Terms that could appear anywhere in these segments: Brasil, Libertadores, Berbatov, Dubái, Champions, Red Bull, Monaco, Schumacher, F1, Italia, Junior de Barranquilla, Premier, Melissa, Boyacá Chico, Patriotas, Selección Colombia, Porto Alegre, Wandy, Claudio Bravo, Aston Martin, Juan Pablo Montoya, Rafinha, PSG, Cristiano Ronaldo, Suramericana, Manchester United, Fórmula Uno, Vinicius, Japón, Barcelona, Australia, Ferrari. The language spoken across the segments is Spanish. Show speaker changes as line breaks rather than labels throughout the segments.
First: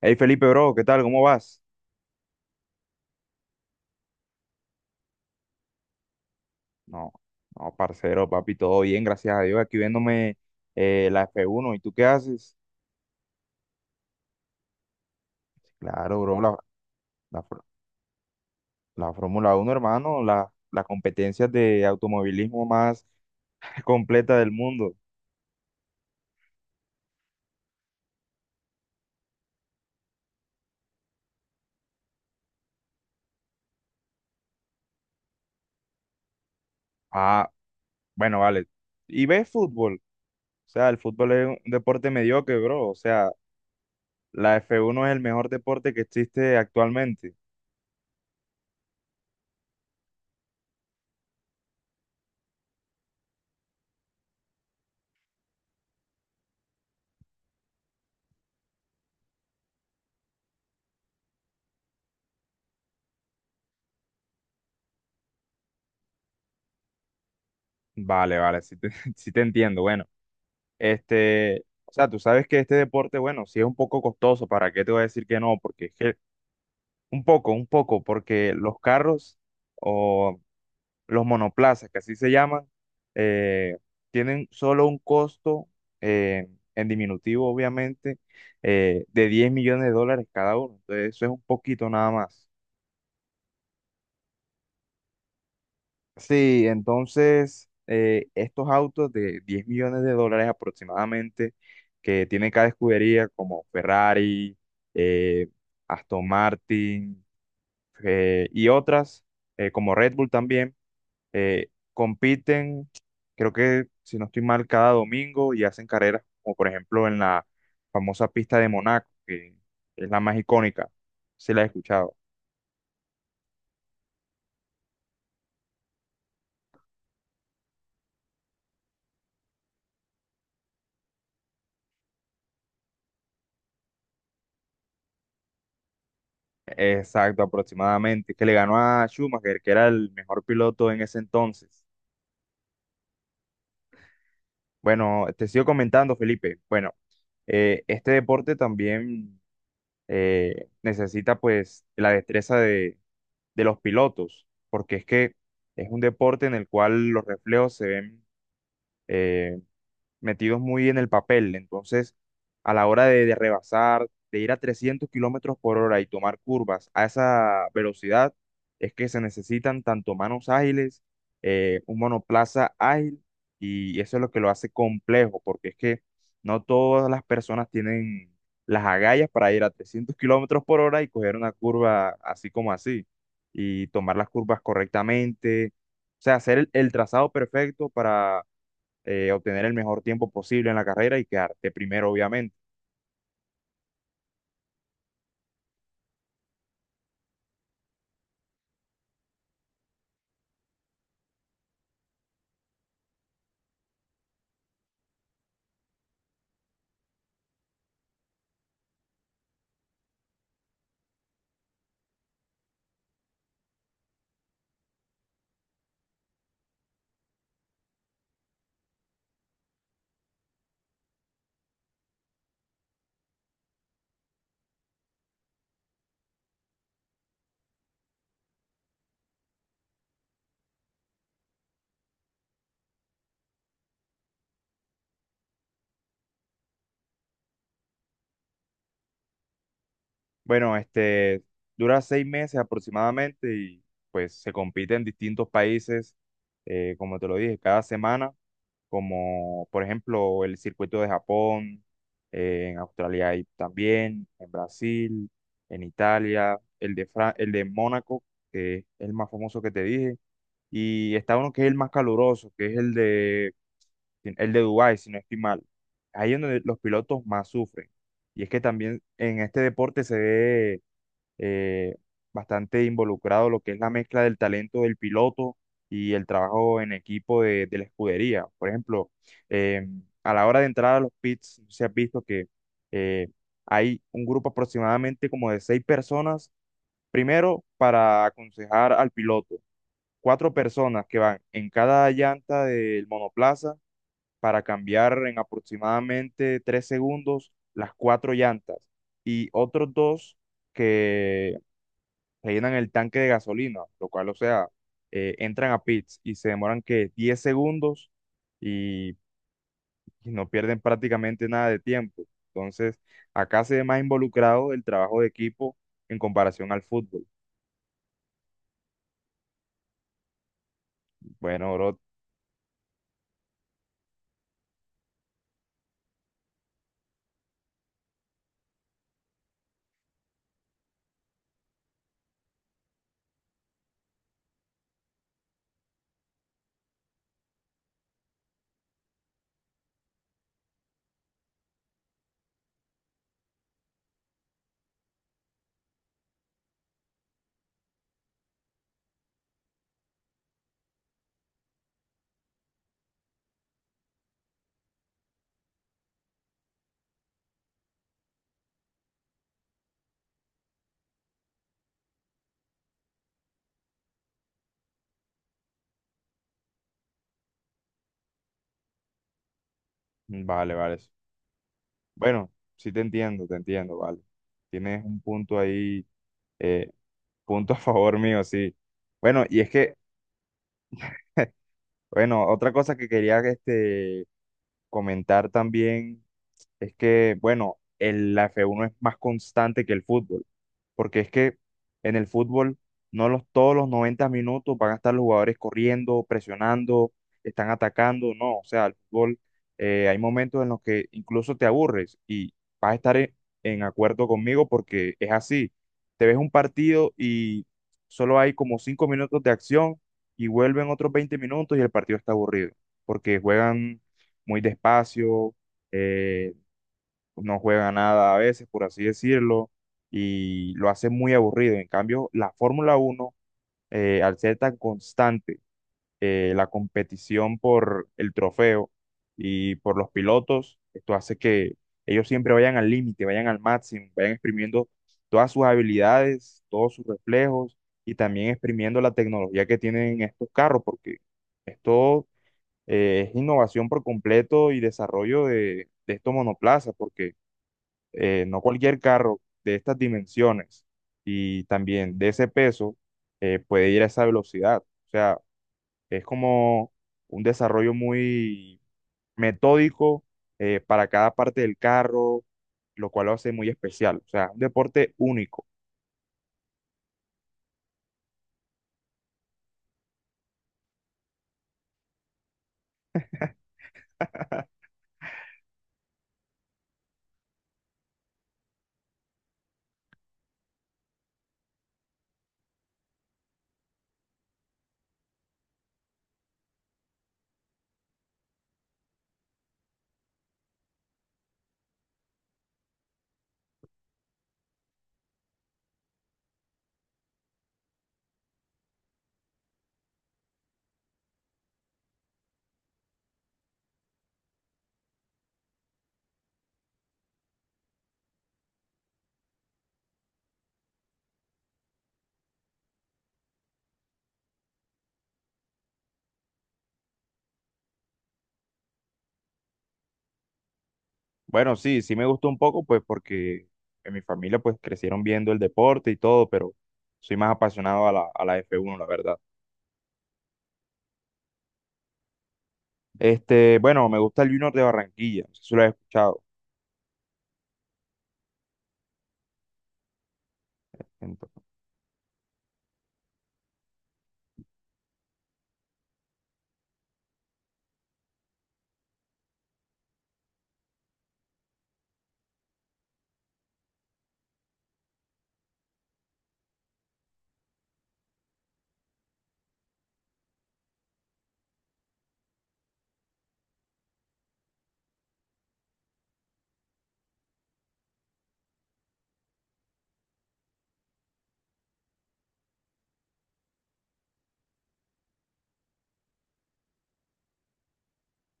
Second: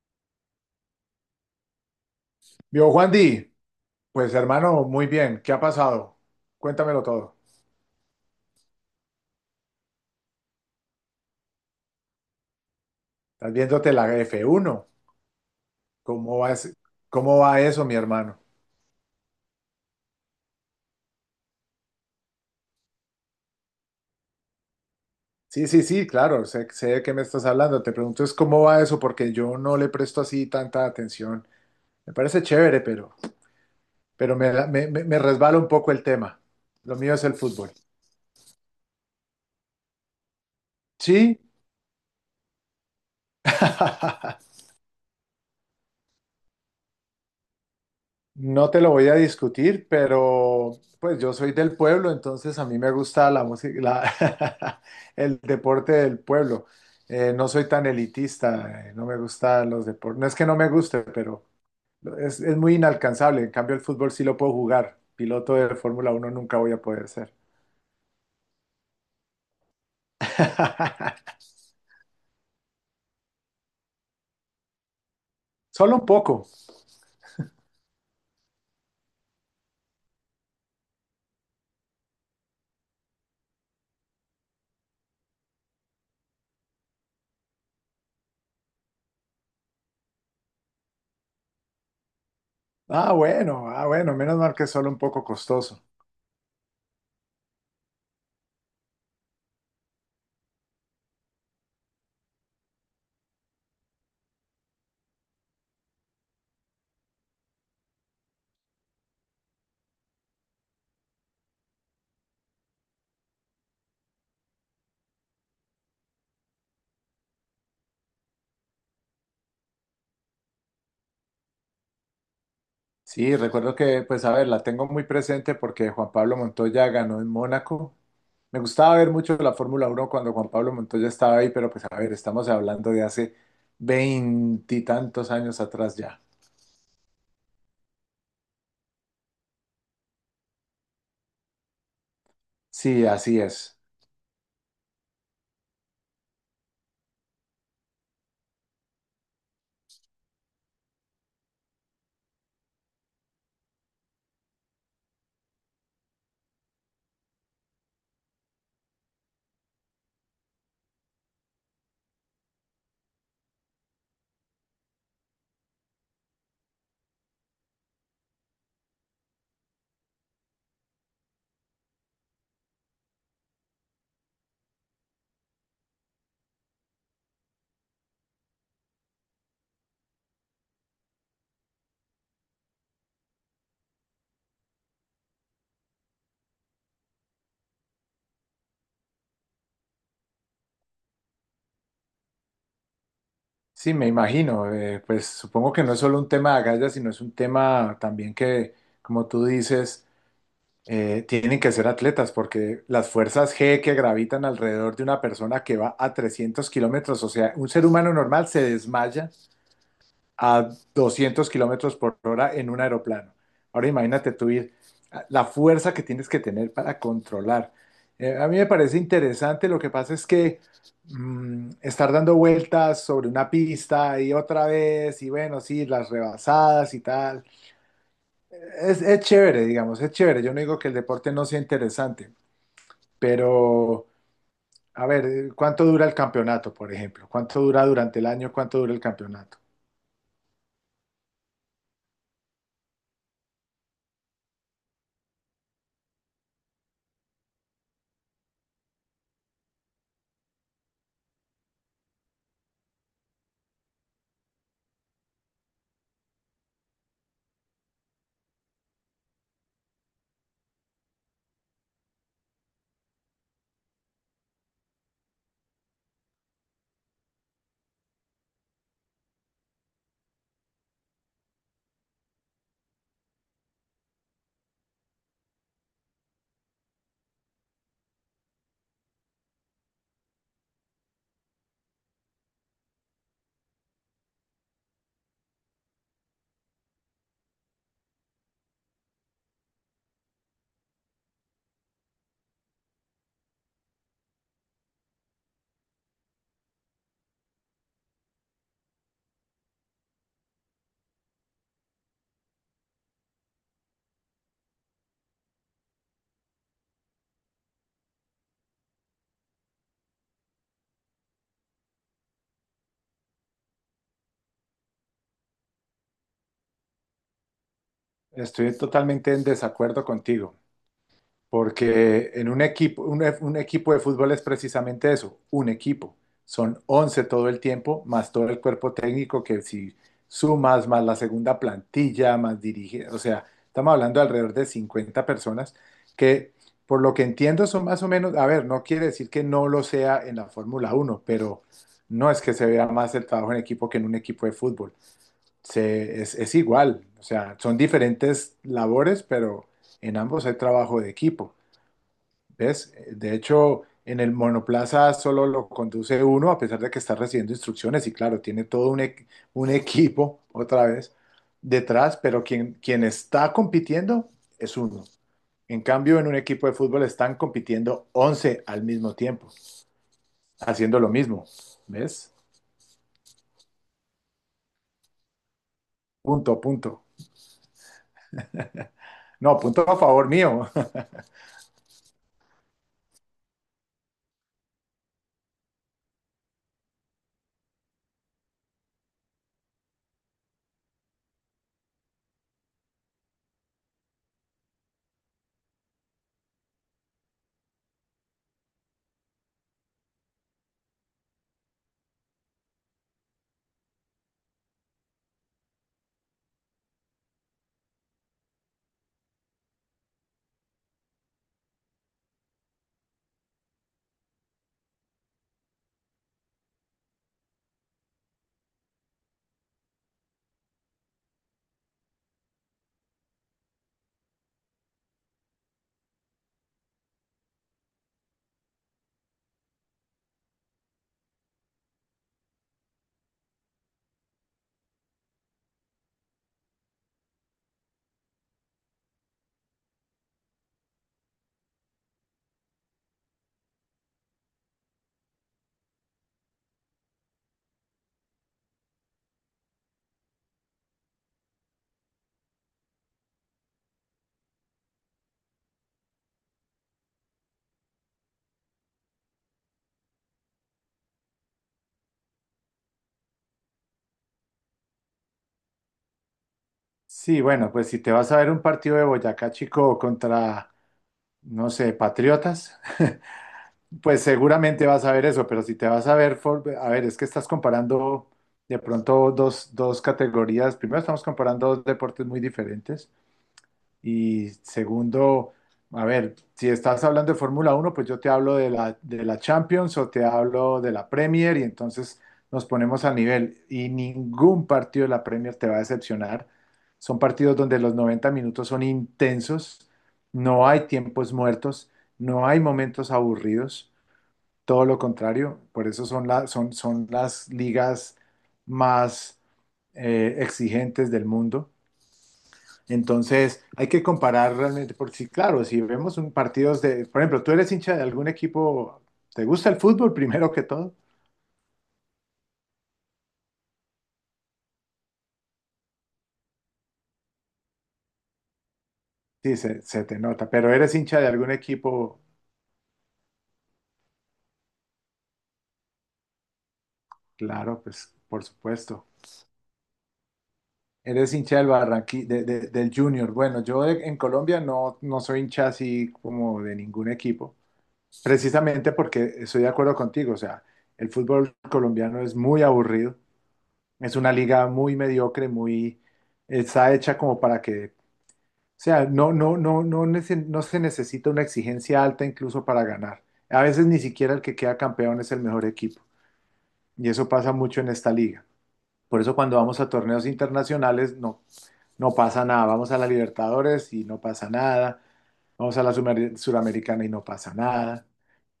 Hey Felipe, bro, ¿qué tal? ¿Cómo vas?
Vio Juan Di, pues hermano, muy bien, ¿qué ha pasado? Cuéntamelo
No,
todo.
no, parcero, papi, todo bien, gracias a Dios. Aquí viéndome la F1, ¿y tú qué haces?
Estás viéndote la F1.
Claro,
¿Cómo
bro,
va, cómo
la,
va
fr-
eso, mi hermano?
la Fórmula Uno hermano, la competencia de automovilismo más completa del mundo.
Sí, sí, sí, claro, sé de qué me estás hablando. Te pregunto es cómo va eso, porque yo no le presto así tanta atención. Me parece chévere, pero me resbala un poco el tema. Lo mío es el
Ah,
fútbol.
bueno, vale. ¿Y ves fútbol? O sea, el fútbol
Sí.
es un deporte mediocre, bro. O sea, la F1 es el mejor deporte que existe actualmente.
No te lo voy a discutir, pero pues yo soy del pueblo, entonces a mí me gusta la música, el deporte del pueblo. No soy tan elitista, no me gustan los deportes. No es que no me guste, pero es muy inalcanzable. En cambio, el fútbol sí lo puedo jugar. Piloto de Fórmula uno nunca voy a poder ser.
Vale, vale, sí te, sí te entiendo. Bueno, este, o sea, tú sabes que este deporte, bueno, sí es un poco costoso, ¿para qué te voy a decir que no? Porque es
Solo un
que
poco.
un poco, porque los carros o los monoplazas, que así se llaman, eh, tienen solo un costo eh, en diminutivo, obviamente, de 10 millones de dólares cada uno. Entonces, eso es un poquito nada más.
Ah, bueno, ah, bueno, menos mal que es solo un poco costoso.
Sí, entonces estos autos de 10 millones de dólares aproximadamente que tiene cada escudería como Ferrari, eh, Aston Martin y otras como Red Bull también eh, compiten, creo que si no estoy mal, cada domingo y hacen carreras como por ejemplo en la famosa pista de Monaco, que es la más icónica, se la he escuchado.
Sí, recuerdo que, pues a ver, la tengo muy presente porque Juan Pablo Montoya ganó en Mónaco. Me gustaba ver mucho la Fórmula Uno cuando Juan Pablo Montoya estaba ahí, pero pues a ver, estamos hablando de hace veintitantos años atrás ya.
Exacto, aproximadamente, que le ganó a Schumacher, que era el mejor piloto en ese entonces.
Sí, así es.
Bueno, te sigo comentando, Felipe. Bueno, este deporte también necesita pues la destreza de los pilotos, porque es que es un deporte en el cual los reflejos se ven eh, metidos muy en el papel. Entonces, a la hora de rebasar, de ir a 300 kilómetros por hora y tomar curvas a esa velocidad, es que se necesitan tanto manos ágiles, un monoplaza ágil, y eso es lo que lo hace complejo, porque es que no todas las personas tienen las agallas para ir a 300 kilómetros por hora y coger una curva así como así, y tomar las curvas correctamente. O sea, hacer el trazado perfecto para obtener el mejor tiempo posible en la carrera y quedarte primero, obviamente.
Sí, me imagino. Pues supongo que no es solo un tema de agallas, sino es un tema también que, como tú dices, tienen que ser atletas, porque las fuerzas G que gravitan alrededor de una persona que va a 300 kilómetros, o sea, un ser humano normal se desmaya a 200 kilómetros por hora en un aeroplano. Ahora imagínate tú ir, la fuerza que tienes que tener para controlar. A mí me parece interesante, lo que pasa es que estar dando vueltas sobre una pista y otra vez, y bueno, sí, las rebasadas y tal, es chévere, digamos, es chévere. Yo no digo que el deporte no sea interesante, pero. A ver, ¿cuánto dura el campeonato, por ejemplo? ¿Cuánto dura durante el año? ¿Cuánto dura el campeonato?
Bueno, este dura 6 meses aproximadamente y pues se compite en distintos países, como te lo dije, cada semana, como por ejemplo el circuito de Japón, en Australia hay también, en Brasil, en Italia, el de Mónaco, que es el más famoso que te dije. Y está uno que es el más caluroso, que es el de Dubái, si no estoy mal. Ahí es donde los pilotos más sufren. Y es que también en este deporte se ve eh, bastante involucrado lo que es la mezcla del talento del piloto y el trabajo en equipo de la escudería. Por ejemplo, eh, a la hora de entrar a los pits, se ha visto que eh, hay un grupo aproximadamente como de seis personas, primero para aconsejar al piloto, cuatro personas que van en cada llanta del monoplaza para cambiar en aproximadamente 3 segundos las cuatro llantas y otros dos que rellenan el tanque de gasolina, lo cual, o sea, entran a pits y se demoran que 10 segundos y, y no pierden prácticamente nada de tiempo. Entonces, acá se ve más involucrado el trabajo de equipo en comparación al fútbol.
Estoy totalmente en desacuerdo contigo.
Bueno, bro,
Porque en un equipo, un equipo de fútbol es precisamente eso, un equipo. Son 11 todo el tiempo, más todo el cuerpo técnico que si sumas, más la segunda plantilla, más dirige, o sea, estamos hablando de alrededor de 50 personas que, por lo que entiendo, son más o menos, a ver, no quiere decir que no lo sea en la Fórmula Uno, pero no es que se vea más el trabajo en equipo que en un equipo de fútbol. Es igual, o sea, son diferentes labores, pero en ambos hay trabajo de equipo. ¿Ves? De hecho, en el monoplaza solo lo conduce uno, a pesar de que está recibiendo instrucciones, y claro, tiene todo un equipo, otra vez, detrás, pero quien está compitiendo es uno. En cambio, en un equipo de fútbol están compitiendo 11 al mismo tiempo,
mm, vale, vale.
haciendo lo mismo, ¿ves?
Bueno, sí te entiendo, vale. Tienes un punto ahí
Punto,
eh,
punto.
Punto a favor mío, sí. Bueno,
No,
y es
punto
que,
a favor mío.
bueno, otra cosa que quería este, comentar también es que, bueno, la F1 es más constante que el fútbol. Porque es que en el fútbol no los, todos los 90 minutos van a estar los jugadores corriendo, presionando, están atacando, no, o sea, el fútbol hay momentos en los que incluso te aburres y vas a estar en acuerdo conmigo porque es así, te ves un partido y solo hay como 5 minutos de acción y vuelven otros 20 minutos y el partido está aburrido, porque juegan muy despacio, eh, no juega nada a veces, por así decirlo, y lo hace muy aburrido. En cambio, la Fórmula Uno, al ser tan constante, la competición por el trofeo y por los pilotos, esto hace que ellos siempre vayan al límite, vayan al máximo, vayan exprimiendo todas sus habilidades, todos sus reflejos y también exprimiendo la tecnología que tienen estos carros, porque esto es innovación por completo y desarrollo de estos monoplazas, porque no cualquier carro de estas dimensiones y también de ese peso puede ir a esa velocidad. O sea, es como un desarrollo muy metódico para cada parte del carro, lo cual lo hace muy especial. O sea, un deporte único.
Sí, bueno, pues si te vas a ver un partido de Boyacá Chico contra, no sé, Patriotas, pues seguramente vas a ver eso, pero si te vas a ver, a ver, es que estás comparando de pronto dos categorías. Primero, estamos comparando dos deportes muy diferentes. Y segundo, a ver, si estás hablando de Fórmula uno, pues yo te hablo de la Champions o te hablo de la Premier y entonces nos ponemos a nivel. Y ningún partido de la Premier te va a decepcionar. Son partidos donde los 90 minutos son intensos, no hay tiempos muertos, no hay momentos aburridos. Todo lo contrario, por eso son las ligas más exigentes del mundo. Entonces, hay que comparar realmente, porque sí, claro, si vemos un partidos de, por ejemplo, tú eres hincha de algún equipo, ¿te gusta el fútbol primero que todo?
Bueno, sí, sí me gustó un poco, pues porque en mi familia pues crecieron viendo el deporte y todo, pero soy más apasionado a la F1 la verdad.
Sí, se te nota, pero eres hincha de algún equipo,
Este, bueno, me gusta el Junior de Barranquilla, no sé si lo has escuchado.
claro, pues por supuesto. Eres
Ento-
hincha del Junior. Bueno, en Colombia no, no soy hincha así como de ningún equipo. Precisamente porque estoy de acuerdo contigo, o sea, el fútbol colombiano es muy aburrido, es una liga muy mediocre, muy está hecha como para que, o sea, no, no, no, no, no se necesita una exigencia alta incluso para ganar. A veces ni siquiera el que queda campeón es el mejor equipo, y eso pasa mucho en esta liga. Por eso cuando vamos a torneos internacionales no, no pasa nada, vamos a la Libertadores y no pasa nada, vamos a la Suramericana y no pasa nada,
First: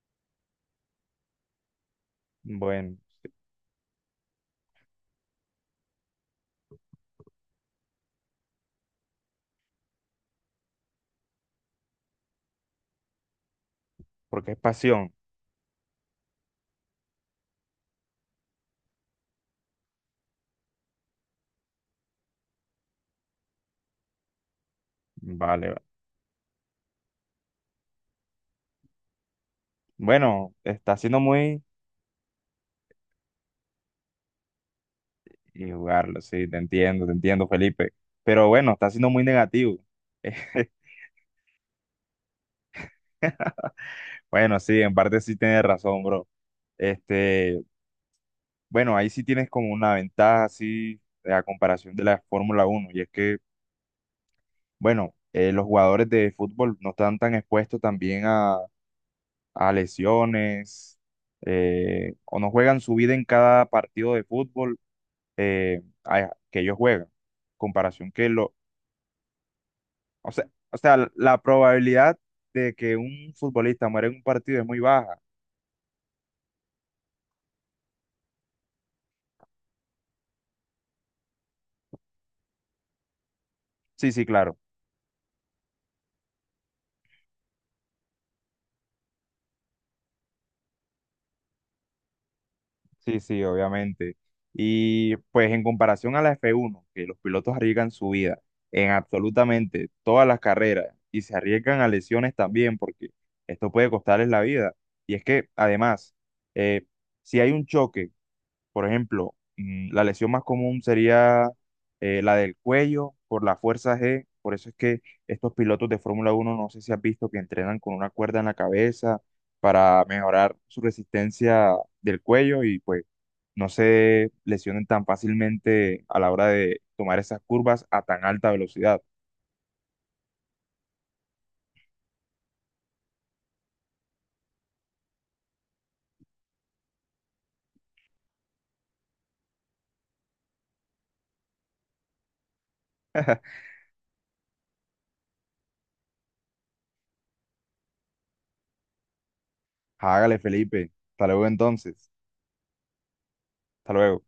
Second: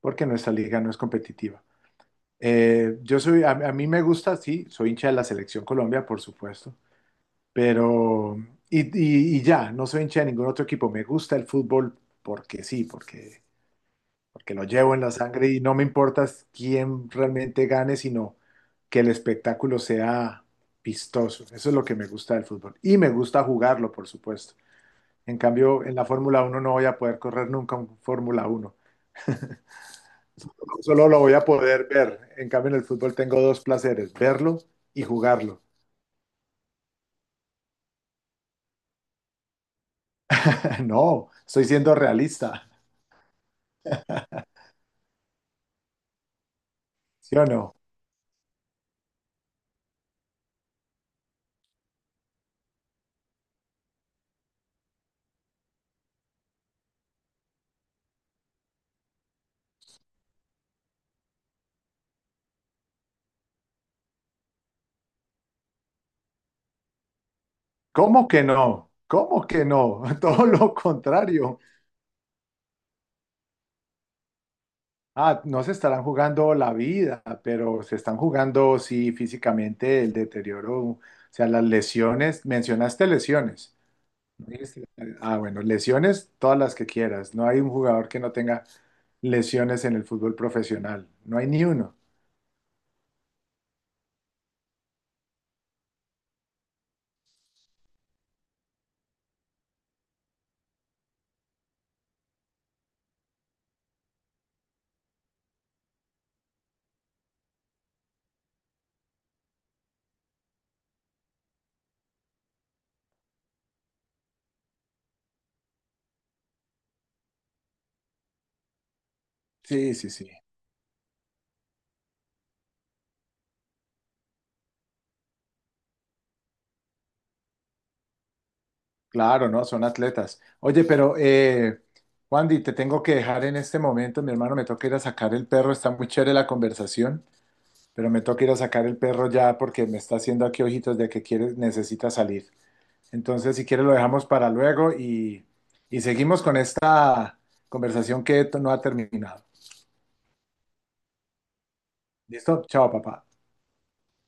porque nuestra liga no es competitiva.
bueno.
A mí me gusta, sí, soy hincha de la Selección Colombia, por supuesto, pero, y ya, no soy hincha de ningún otro equipo, me gusta el fútbol porque sí, porque,
Porque
porque
es
lo llevo en la
pasión.
sangre y no me importa quién realmente gane, sino que el espectáculo sea vistoso, eso es lo que me gusta del fútbol, y me gusta jugarlo, por supuesto. En
Vale.
cambio, en la Fórmula Uno no voy a poder correr nunca un Fórmula Uno,
Bueno, está
solo lo
siendo
voy a
muy.
poder ver, en cambio en el fútbol tengo dos placeres, verlo y jugarlo.
Y jugarlo, sí, te entiendo, Felipe. Pero bueno, está siendo muy negativo.
No, estoy siendo realista,
Bueno, sí, en parte sí tienes razón, bro.
¿sí o
Este,
no?
bueno, ahí sí tienes como una ventaja así a comparación de la Fórmula Uno. Y es que, bueno, los jugadores de fútbol no están tan expuestos también a lesiones o no juegan su vida en cada partido de fútbol que ellos juegan. Comparación que
¿Cómo que
lo,
no? ¿Cómo que no?
o sea,
Todo lo
o sea, la
contrario.
probabilidad de que un futbolista muera en un partido es muy baja.
Ah, no se estarán jugando la vida, pero se están jugando, sí, físicamente el deterioro, o sea, las lesiones. Mencionaste lesiones.
Sí, sí,
¿No
claro.
dijiste? Ah, bueno, lesiones todas las que quieras. No hay un jugador que no tenga lesiones en el fútbol profesional. No hay ni uno.
Sí, sí, obviamente. Y pues en comparación a la F1 que los pilotos arriesgan su vida en absolutamente todas las carreras y se arriesgan a lesiones también, porque esto puede costarles la vida. Y es que además, eh, si hay un choque. Por ejemplo, la lesión más común sería la del cuello por la fuerza G. Por eso es que estos pilotos de Fórmula uno no sé si has visto que entrenan con una cuerda en la cabeza
Sí,
para
sí, sí.
mejorar su resistencia del cuello y pues no se lesionen tan fácilmente a la hora de tomar esas curvas a tan alta velocidad.
Claro, ¿no? Son atletas. Oye, pero, Wandy, te tengo que dejar en este momento. Mi hermano, me toca ir a sacar el perro. Está muy chévere la conversación, pero me toca ir a sacar el perro ya porque me está haciendo aquí ojitos de que quiere, necesita salir. Entonces, si quieres, lo dejamos para luego y seguimos con esta conversación que no ha terminado.
Hágale, Felipe. Hasta luego entonces.
¿Listo? Chao, papá.
Hasta luego.